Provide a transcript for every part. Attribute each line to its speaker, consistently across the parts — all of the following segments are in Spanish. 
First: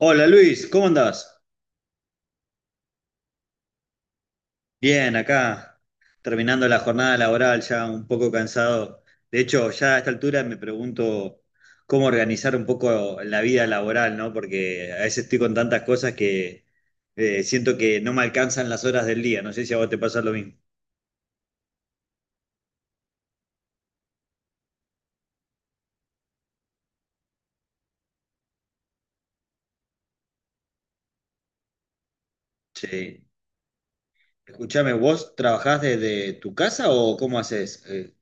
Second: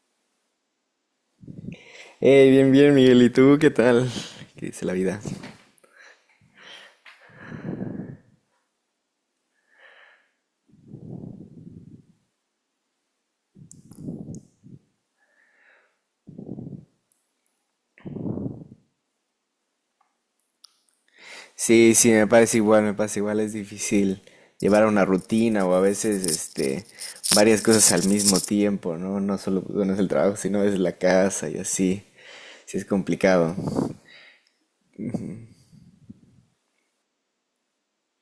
Speaker 1: Hola Luis, ¿cómo andás?
Speaker 2: Hey, bien, bien, Miguel. ¿Y tú qué tal? ¿Qué dice la
Speaker 1: Bien,
Speaker 2: vida?
Speaker 1: acá, terminando la jornada laboral, ya un poco cansado. De hecho, ya a esta altura me pregunto cómo organizar un poco la vida laboral, ¿no? Porque a veces estoy con tantas cosas que siento que no me alcanzan las horas del día. No sé si a vos te pasa lo mismo.
Speaker 2: Sí, sí, me parece igual, me pasa igual. Es difícil llevar una rutina o a veces, varias cosas al mismo tiempo, ¿no? No solo no es el trabajo, sino es la casa y así. Sí, es
Speaker 1: Sí.
Speaker 2: complicado.
Speaker 1: Escuchame, ¿vos trabajás desde tu casa o cómo haces?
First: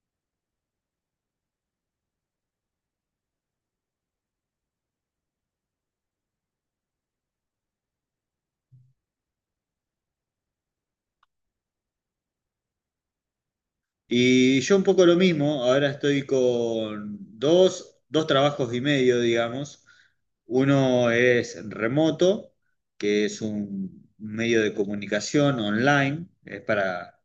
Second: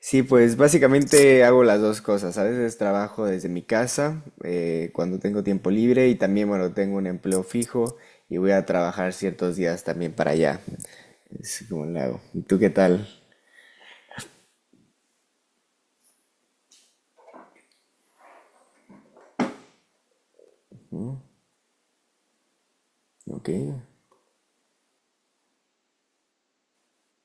Speaker 2: Sí, pues básicamente hago las dos cosas. A veces trabajo desde mi casa, cuando tengo tiempo libre y también, bueno, tengo un empleo fijo y voy a trabajar ciertos días también para allá. Es como lo hago. ¿Y tú qué tal?
Speaker 1: Y yo un poco lo mismo, ahora estoy con dos trabajos y medio, digamos. Uno es remoto, que es
Speaker 2: Ok.
Speaker 1: un medio de comunicación online, es para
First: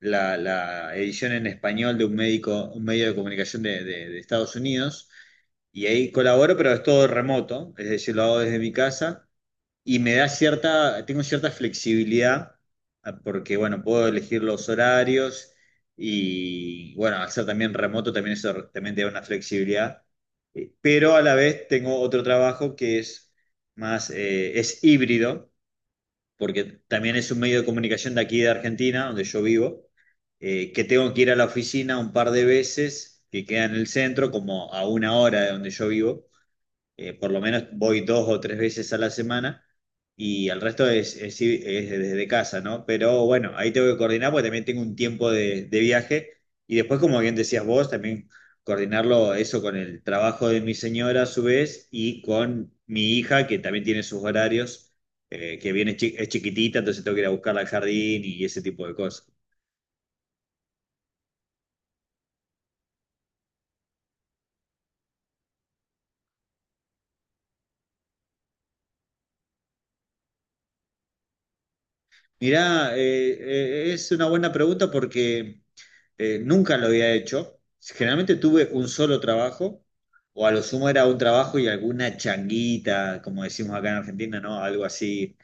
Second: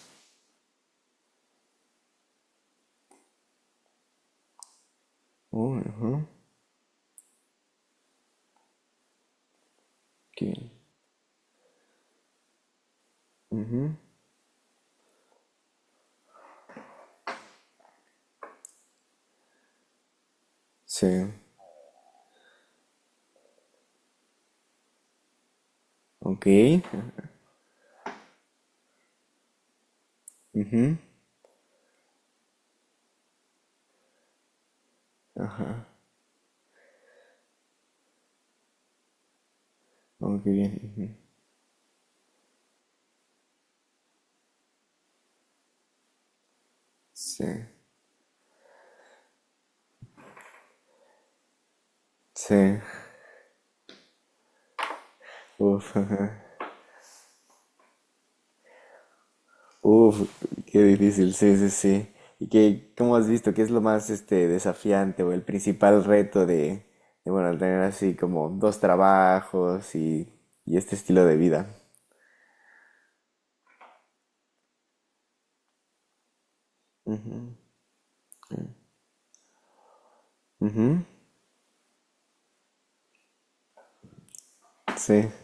Speaker 1: la edición en español de un médico, un medio de comunicación de Estados Unidos. Y ahí colaboro, pero es todo remoto, es decir, lo hago desde mi casa y
Speaker 2: Que,
Speaker 1: tengo cierta flexibilidad porque, bueno, puedo elegir los horarios y, bueno, al ser también remoto también eso también te da una flexibilidad. Pero a
Speaker 2: sí.
Speaker 1: la vez tengo otro trabajo que es más, es híbrido,
Speaker 2: Ok.
Speaker 1: porque también es un medio de comunicación de aquí de Argentina, donde yo vivo, que tengo que ir a la oficina un par de veces, que queda en el centro, como a una hora de donde yo vivo. Por lo menos voy dos o tres veces a la semana
Speaker 2: Ok,
Speaker 1: y el resto es,
Speaker 2: ujú.
Speaker 1: es desde casa, ¿no? Pero bueno, ahí tengo que coordinar porque también tengo un tiempo de viaje y después, como bien
Speaker 2: Sí.
Speaker 1: decías vos, también coordinarlo eso con el trabajo de mi señora a su vez y
Speaker 2: Sí.
Speaker 1: con mi hija que también tiene sus horarios.
Speaker 2: Uf,
Speaker 1: Es
Speaker 2: ajá.
Speaker 1: chiquitita, entonces tengo que ir a buscarla al jardín y ese tipo de cosas.
Speaker 2: Uf, qué difícil. Sí, sí, sí. ¿Y qué, cómo has visto? ¿Qué es lo más desafiante o el principal reto de bueno, al tener así como dos trabajos y este estilo de vida?
Speaker 1: Mirá, es una buena pregunta porque nunca lo había hecho. Generalmente tuve un solo trabajo, o a lo sumo era un trabajo y alguna changuita, como decimos acá en Argentina, ¿no? Algo
Speaker 2: Sí.
Speaker 1: así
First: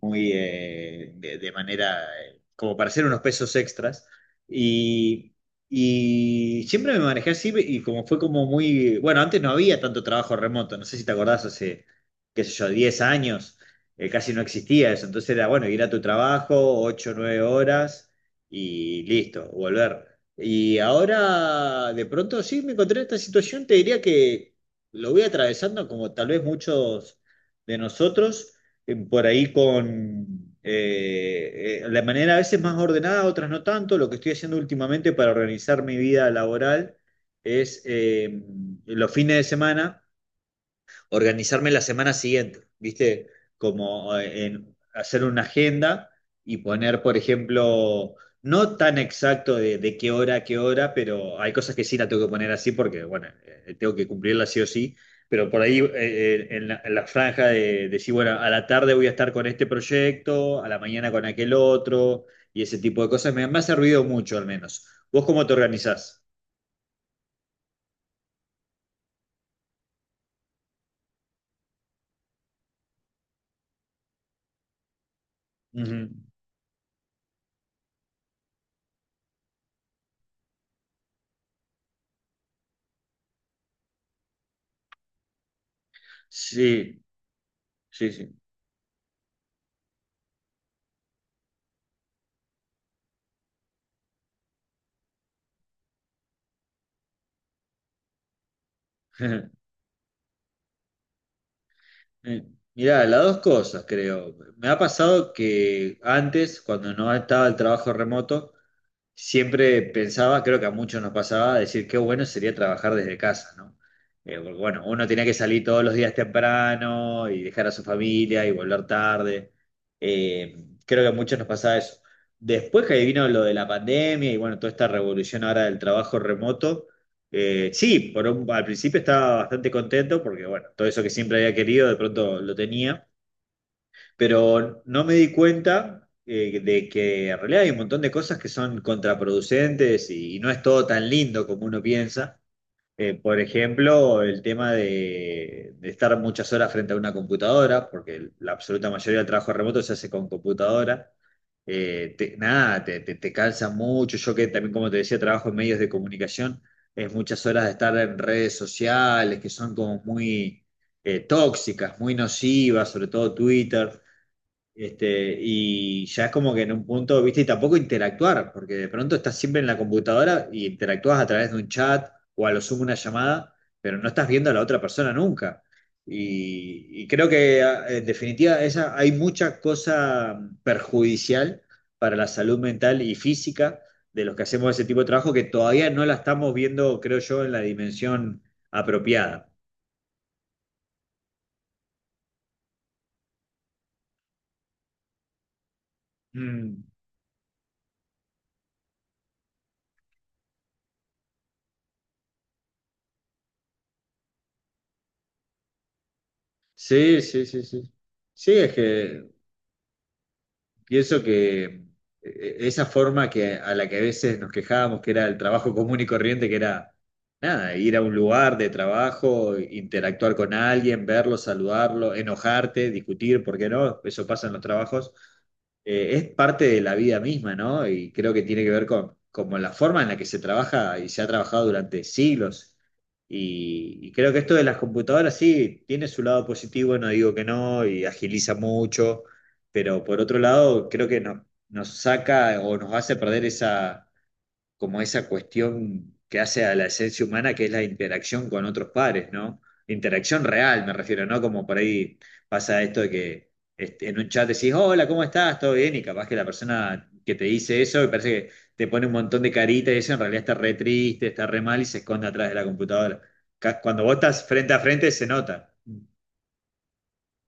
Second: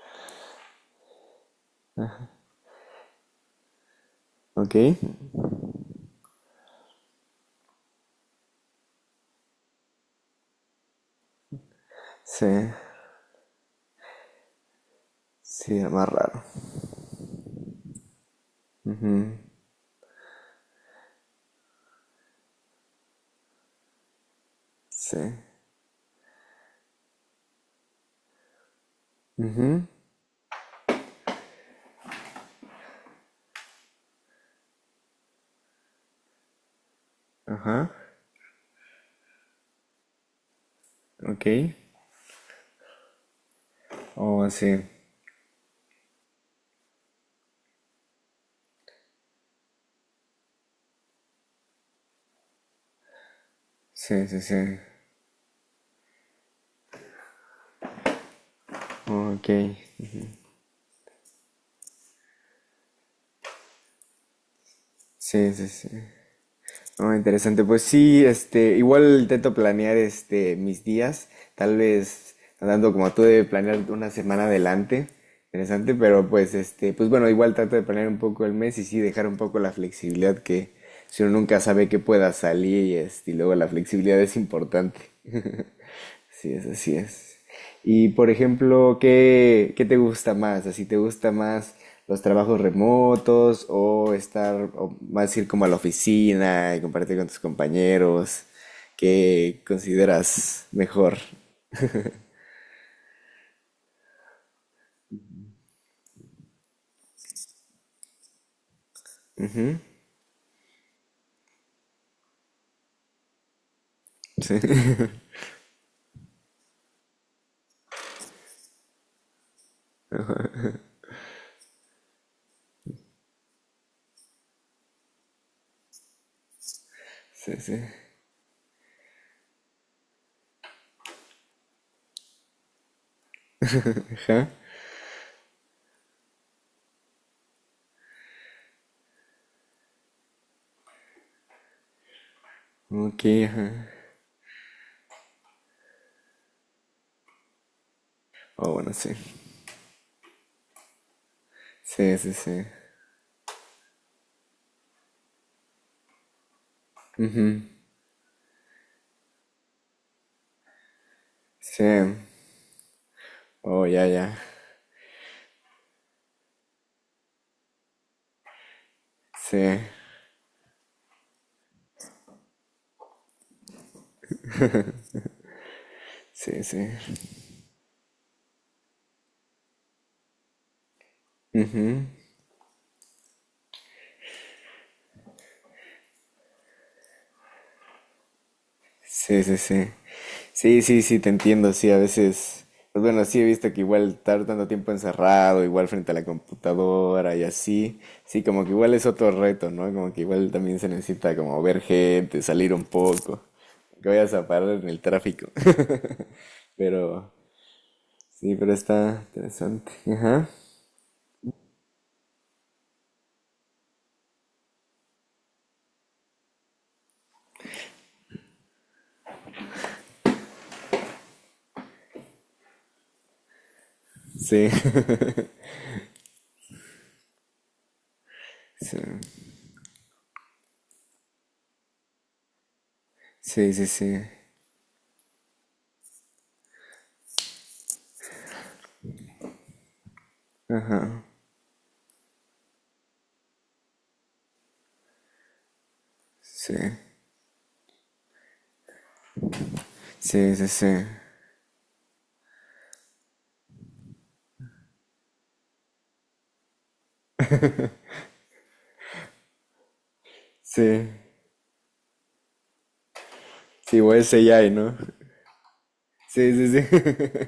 Speaker 1: muy de manera, como para hacer unos pesos extras.
Speaker 2: Ok.
Speaker 1: Y, y siempre me manejé así y como fue como muy, bueno, antes no había tanto trabajo remoto, no sé si te acordás, hace, qué
Speaker 2: Sí.
Speaker 1: sé yo, 10 años, casi no existía eso, entonces era, bueno,
Speaker 2: Sí,
Speaker 1: ir a
Speaker 2: es
Speaker 1: tu
Speaker 2: más raro.
Speaker 1: trabajo, 8 9 horas y listo, volver. Y ahora, de pronto, sí, me encontré en esta situación, te diría que lo
Speaker 2: Sí.
Speaker 1: voy atravesando como tal vez muchos de nosotros por ahí con la manera a veces más ordenada, otras no tanto. Lo que estoy haciendo últimamente para organizar mi vida laboral es
Speaker 2: Ajá.
Speaker 1: los fines de semana
Speaker 2: Ok.
Speaker 1: organizarme la semana siguiente, ¿viste? Como
Speaker 2: Oh,
Speaker 1: en
Speaker 2: sí.
Speaker 1: hacer una agenda y poner, por ejemplo, no tan exacto de qué hora a qué hora, pero hay cosas que sí la tengo que poner así porque, bueno, tengo que
Speaker 2: Sí, sí,
Speaker 1: cumplirla
Speaker 2: sí.
Speaker 1: sí o sí. Pero por ahí en la franja de decir, bueno, a la tarde voy a estar con
Speaker 2: Ok.
Speaker 1: este proyecto, a la mañana con aquel otro, y ese tipo de cosas me ha servido mucho al menos. ¿Vos cómo te
Speaker 2: Sí, sí, sí.
Speaker 1: organizás?
Speaker 2: No, interesante. Pues sí, igual intento planear mis días, tal vez andando como tú de planear una semana adelante. Interesante,
Speaker 1: Ujú.
Speaker 2: pero pues bueno, igual trato de planear un poco el mes y sí dejar un poco la flexibilidad que si uno nunca sabe que pueda salir y y luego la flexibilidad es importante. Así es, así
Speaker 1: Sí,
Speaker 2: es. Y
Speaker 1: sí,
Speaker 2: por
Speaker 1: sí.
Speaker 2: ejemplo, ¿qué, qué te gusta más? ¿Así te gusta más los trabajos remotos o estar o más ir como a la oficina y compartir con tus compañeros? ¿Qué consideras mejor?
Speaker 1: Eh, Mirá, las dos cosas creo. Me ha pasado que antes, cuando no estaba el trabajo remoto, siempre pensaba, creo que a muchos nos pasaba, decir qué bueno sería trabajar desde casa, ¿no? Porque, bueno, uno tenía que salir todos los días temprano y dejar a su familia y volver tarde. Eh, Creo que a muchos nos pasaba eso. Después que vino lo de la pandemia y bueno, toda esta revolución ahora del trabajo remoto,
Speaker 2: Sí, sí, sí.
Speaker 1: sí, al principio estaba bastante contento porque bueno, todo eso que siempre había querido de pronto lo tenía,
Speaker 2: Ajá.
Speaker 1: pero no me di cuenta de que en realidad hay un montón de cosas que son contraproducentes y no es todo tan lindo como uno piensa.
Speaker 2: Ok,
Speaker 1: Por
Speaker 2: ajá.
Speaker 1: ejemplo, el tema de estar muchas horas frente a una computadora, porque la
Speaker 2: Oh,
Speaker 1: absoluta
Speaker 2: bueno, sí.
Speaker 1: mayoría del trabajo remoto se hace con computadora.
Speaker 2: Sí, sí, sí.
Speaker 1: Nada, te cansa mucho. Yo que también, como te decía, trabajo en medios de comunicación, es muchas horas de estar en redes sociales que son como muy tóxicas, muy
Speaker 2: Sí.
Speaker 1: nocivas, sobre todo
Speaker 2: Oh,
Speaker 1: Twitter.
Speaker 2: ya, ya.
Speaker 1: Este, y ya es como que en un punto, viste, y tampoco interactuar, porque de pronto estás
Speaker 2: Sí,
Speaker 1: siempre en la computadora y interactúas a través de un chat o a lo sumo una llamada, pero no estás viendo a la otra persona nunca.
Speaker 2: sí, sí.
Speaker 1: Y creo que en definitiva esa, hay mucha cosa perjudicial para la salud mental y física de los que hacemos ese tipo de trabajo que todavía no la estamos viendo, creo yo, en la dimensión
Speaker 2: Sí,
Speaker 1: apropiada.
Speaker 2: sí, sí. Sí, sí, sí, te entiendo, sí, a veces, pues bueno, sí he visto que igual estar tanto tiempo encerrado, igual frente a la
Speaker 1: Mm.
Speaker 2: computadora y así, sí, como que igual es otro reto, ¿no? Como que igual también se necesita como ver gente, salir un poco, que vayas a parar en el tráfico.
Speaker 1: Sí,
Speaker 2: Pero,
Speaker 1: sí, sí, sí. Sí,
Speaker 2: sí,
Speaker 1: es
Speaker 2: pero está
Speaker 1: que
Speaker 2: interesante. Ajá.
Speaker 1: pienso que esa forma que, a la que a veces nos quejábamos, que era el trabajo común y corriente, que era nada, ir a un lugar de trabajo, interactuar con alguien, verlo, saludarlo, enojarte, discutir, ¿por qué no? Eso pasa en los
Speaker 2: Sí,
Speaker 1: trabajos, es parte de la vida misma, ¿no? Y creo que tiene que ver
Speaker 2: sí,
Speaker 1: con, como la forma en la que se trabaja y se ha trabajado durante siglos.
Speaker 2: sí, sí,
Speaker 1: Y
Speaker 2: sí,
Speaker 1: creo que esto de las computadoras sí tiene su lado positivo, no digo que no, y agiliza mucho, pero por otro lado creo que nos saca o nos hace perder esa como esa cuestión que hace
Speaker 2: sí,
Speaker 1: a la esencia humana, que es la interacción con otros pares, ¿no? Interacción
Speaker 2: sí, sí,
Speaker 1: real, me
Speaker 2: sí,
Speaker 1: refiero, ¿no? Como por ahí pasa esto de que este, en un chat decís, hola, ¿cómo estás? ¿Todo bien? Y capaz que la persona que te dice eso, me parece que te pone un montón de caritas y eso en realidad está re
Speaker 2: sí,
Speaker 1: triste, está re mal y se esconde atrás de la computadora.
Speaker 2: sí,
Speaker 1: Cuando vos
Speaker 2: igual
Speaker 1: estás
Speaker 2: ese ya,
Speaker 1: frente a
Speaker 2: ¿no?
Speaker 1: frente se nota.
Speaker 2: Sí, sí, sí.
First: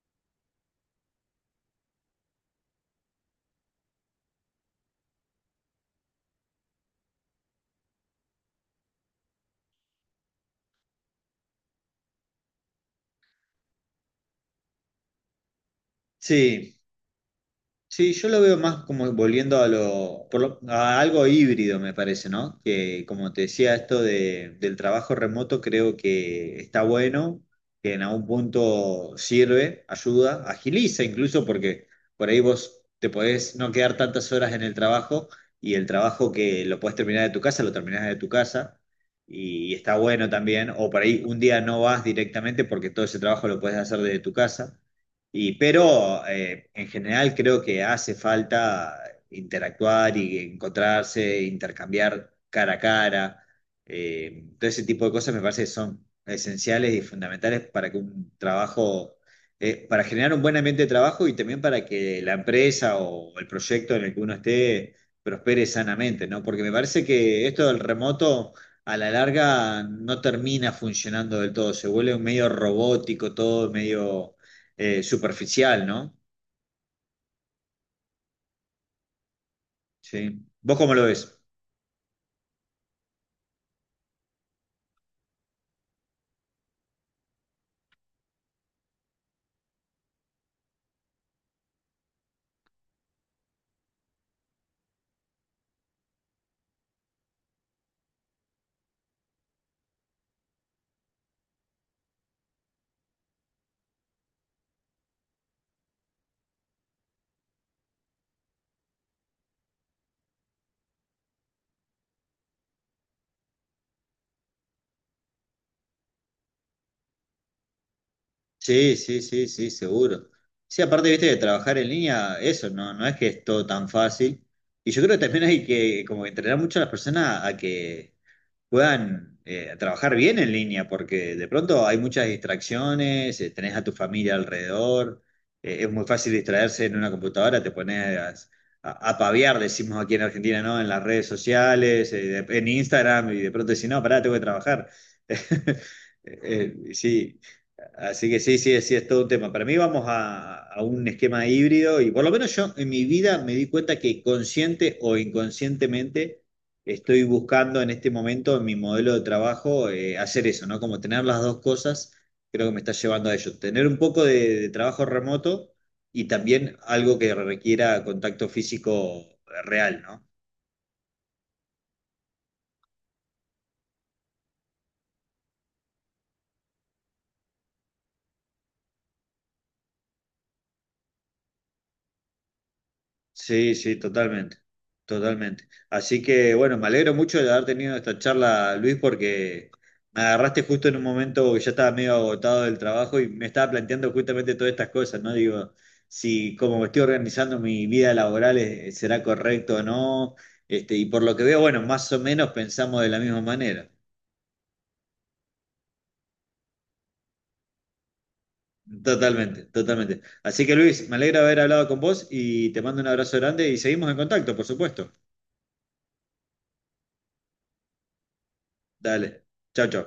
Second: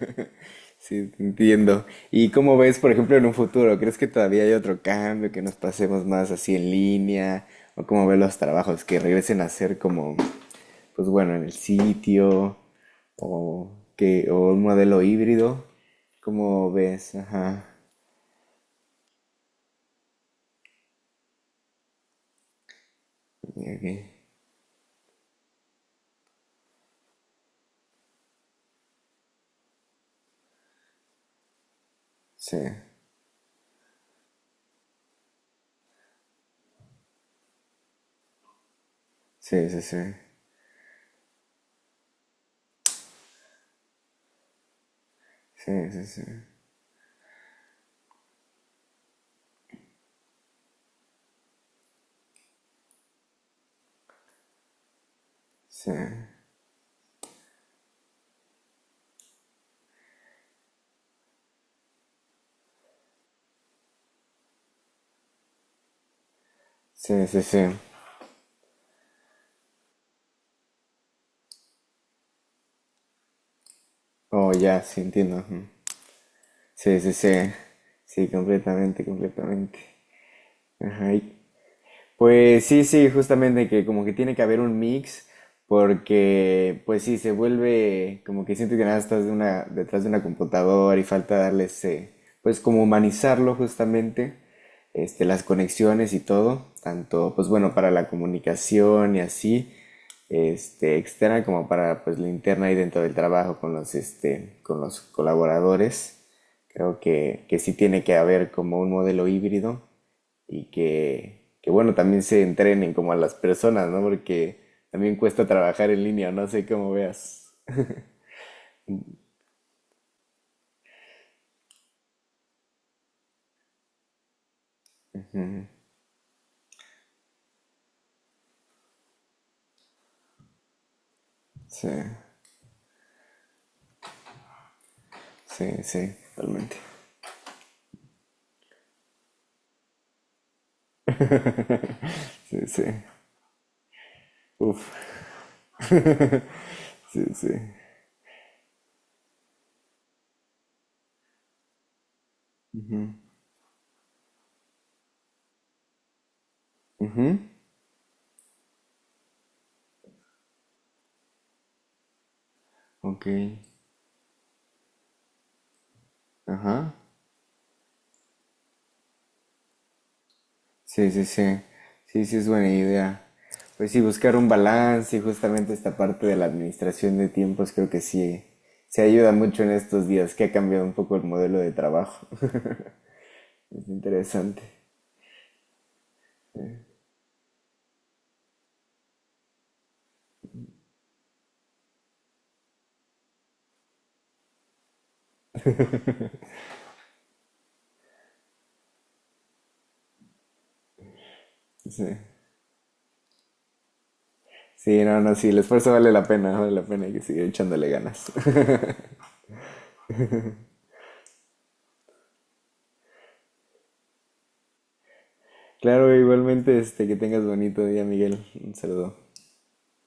Speaker 2: Sí, te entiendo. ¿Y cómo ves, por ejemplo, en un futuro? ¿Crees que todavía hay otro cambio, que nos pasemos más así en línea? ¿O cómo ves los trabajos que regresen a ser como, pues bueno, en el sitio o que o un modelo híbrido? ¿Cómo
Speaker 1: Sí.
Speaker 2: ves? Ajá.
Speaker 1: Sí, yo lo veo más como volviendo a lo, a algo híbrido, me parece, ¿no? Que como te decía,
Speaker 2: Ok.
Speaker 1: esto del trabajo remoto creo que está bueno, que en algún punto sirve, ayuda, agiliza incluso porque por ahí
Speaker 2: Sí,
Speaker 1: vos te podés no quedar tantas horas en el trabajo y el trabajo que lo podés terminar de tu casa, lo terminás de tu casa
Speaker 2: sí,
Speaker 1: y
Speaker 2: sí,
Speaker 1: está
Speaker 2: sí,
Speaker 1: bueno también, o por ahí un día no vas directamente porque todo ese trabajo lo podés hacer desde tu casa. Y,
Speaker 2: sí, sí, sí,
Speaker 1: pero en general creo que hace falta interactuar y encontrarse, intercambiar cara a cara. Todo ese tipo de cosas me parece que
Speaker 2: sí,
Speaker 1: son esenciales y fundamentales para que un trabajo, para generar un buen ambiente de trabajo y también para que la empresa o el proyecto en el que uno esté prospere sanamente, ¿no? Porque me parece
Speaker 2: sí, sí,
Speaker 1: que esto
Speaker 2: sí.
Speaker 1: del remoto a la larga no termina funcionando del todo, se vuelve medio robótico, todo medio
Speaker 2: Oh, ya, sí, entiendo. Ujú.
Speaker 1: superficial, ¿no?
Speaker 2: Sí, sí, sí, sí, completamente, completamente.
Speaker 1: Sí. ¿Vos cómo lo
Speaker 2: Ajá. ¿Y
Speaker 1: ves?
Speaker 2: pues sí, sí, justamente que como que tiene que haber un mix, porque pues sí, se vuelve como que siento que nada más estás de una, detrás de una computadora y falta darle ese, pues como humanizarlo justamente, las conexiones y todo, tanto pues bueno, para la comunicación y así, externa como para pues la interna ahí dentro del trabajo con los, con los colaboradores. Creo que sí tiene que haber como un modelo híbrido y que bueno, también se entrenen como a las personas, ¿no? Porque también cuesta trabajar en línea, no sé cómo veas.
Speaker 1: Sí, sí, sí, sí, seguro. Sí, aparte, viste, de trabajar en línea, eso, no, no es que es todo tan fácil. Y yo creo que también hay que como entrenar mucho a las personas a que puedan trabajar bien en línea, porque de pronto
Speaker 2: Sí,
Speaker 1: hay muchas distracciones, tenés a tu familia alrededor,
Speaker 2: sí,
Speaker 1: es muy
Speaker 2: sí,
Speaker 1: fácil
Speaker 2: totalmente.
Speaker 1: distraerse en una computadora, te pones a paviar, decimos aquí en Argentina, ¿no? En las redes sociales,
Speaker 2: Sí,
Speaker 1: en
Speaker 2: sí.
Speaker 1: Instagram, y de pronto decís, no, pará, tengo que trabajar.
Speaker 2: Uf, sí,
Speaker 1: Sí,
Speaker 2: sí.
Speaker 1: así que sí, sí, sí, es todo un tema. Para mí vamos a un esquema híbrido y por lo menos yo en mi vida me di cuenta que consciente o inconscientemente, estoy
Speaker 2: Ujú,
Speaker 1: buscando en este momento en mi modelo de trabajo hacer eso, ¿no? Como tener las dos cosas, creo que me está
Speaker 2: ok,
Speaker 1: llevando a ello. Tener un poco de trabajo remoto y también
Speaker 2: ajá.
Speaker 1: algo que requiera contacto físico real, ¿no?
Speaker 2: Sí, sí, sí. Sí, sí, es buena idea. Pues sí, buscar un balance y justamente esta parte de la administración de tiempos creo que sí se ayuda mucho en estos días, que ha cambiado un poco el modelo de trabajo.
Speaker 1: Sí,
Speaker 2: Es
Speaker 1: sí, totalmente,
Speaker 2: interesante.
Speaker 1: totalmente. Así que bueno, me alegro mucho de haber tenido esta charla, Luis, porque me agarraste justo en un momento que ya estaba medio agotado del trabajo y me estaba planteando justamente todas estas cosas, ¿no? Digo, si como me estoy organizando mi vida laboral, ¿será correcto o no? Este, y por lo que veo, bueno,
Speaker 2: Sí.
Speaker 1: más o menos pensamos de la misma manera.
Speaker 2: Sí, no, no, sí, el esfuerzo vale la pena, hay que seguir echándole ganas.
Speaker 1: Totalmente, totalmente. Así que Luis, me alegra haber hablado con vos y te mando un abrazo grande y seguimos en contacto, por supuesto.
Speaker 2: Claro, igualmente, que tengas bonito día, Miguel. Un saludo.
Speaker 1: Dale, chao, chao.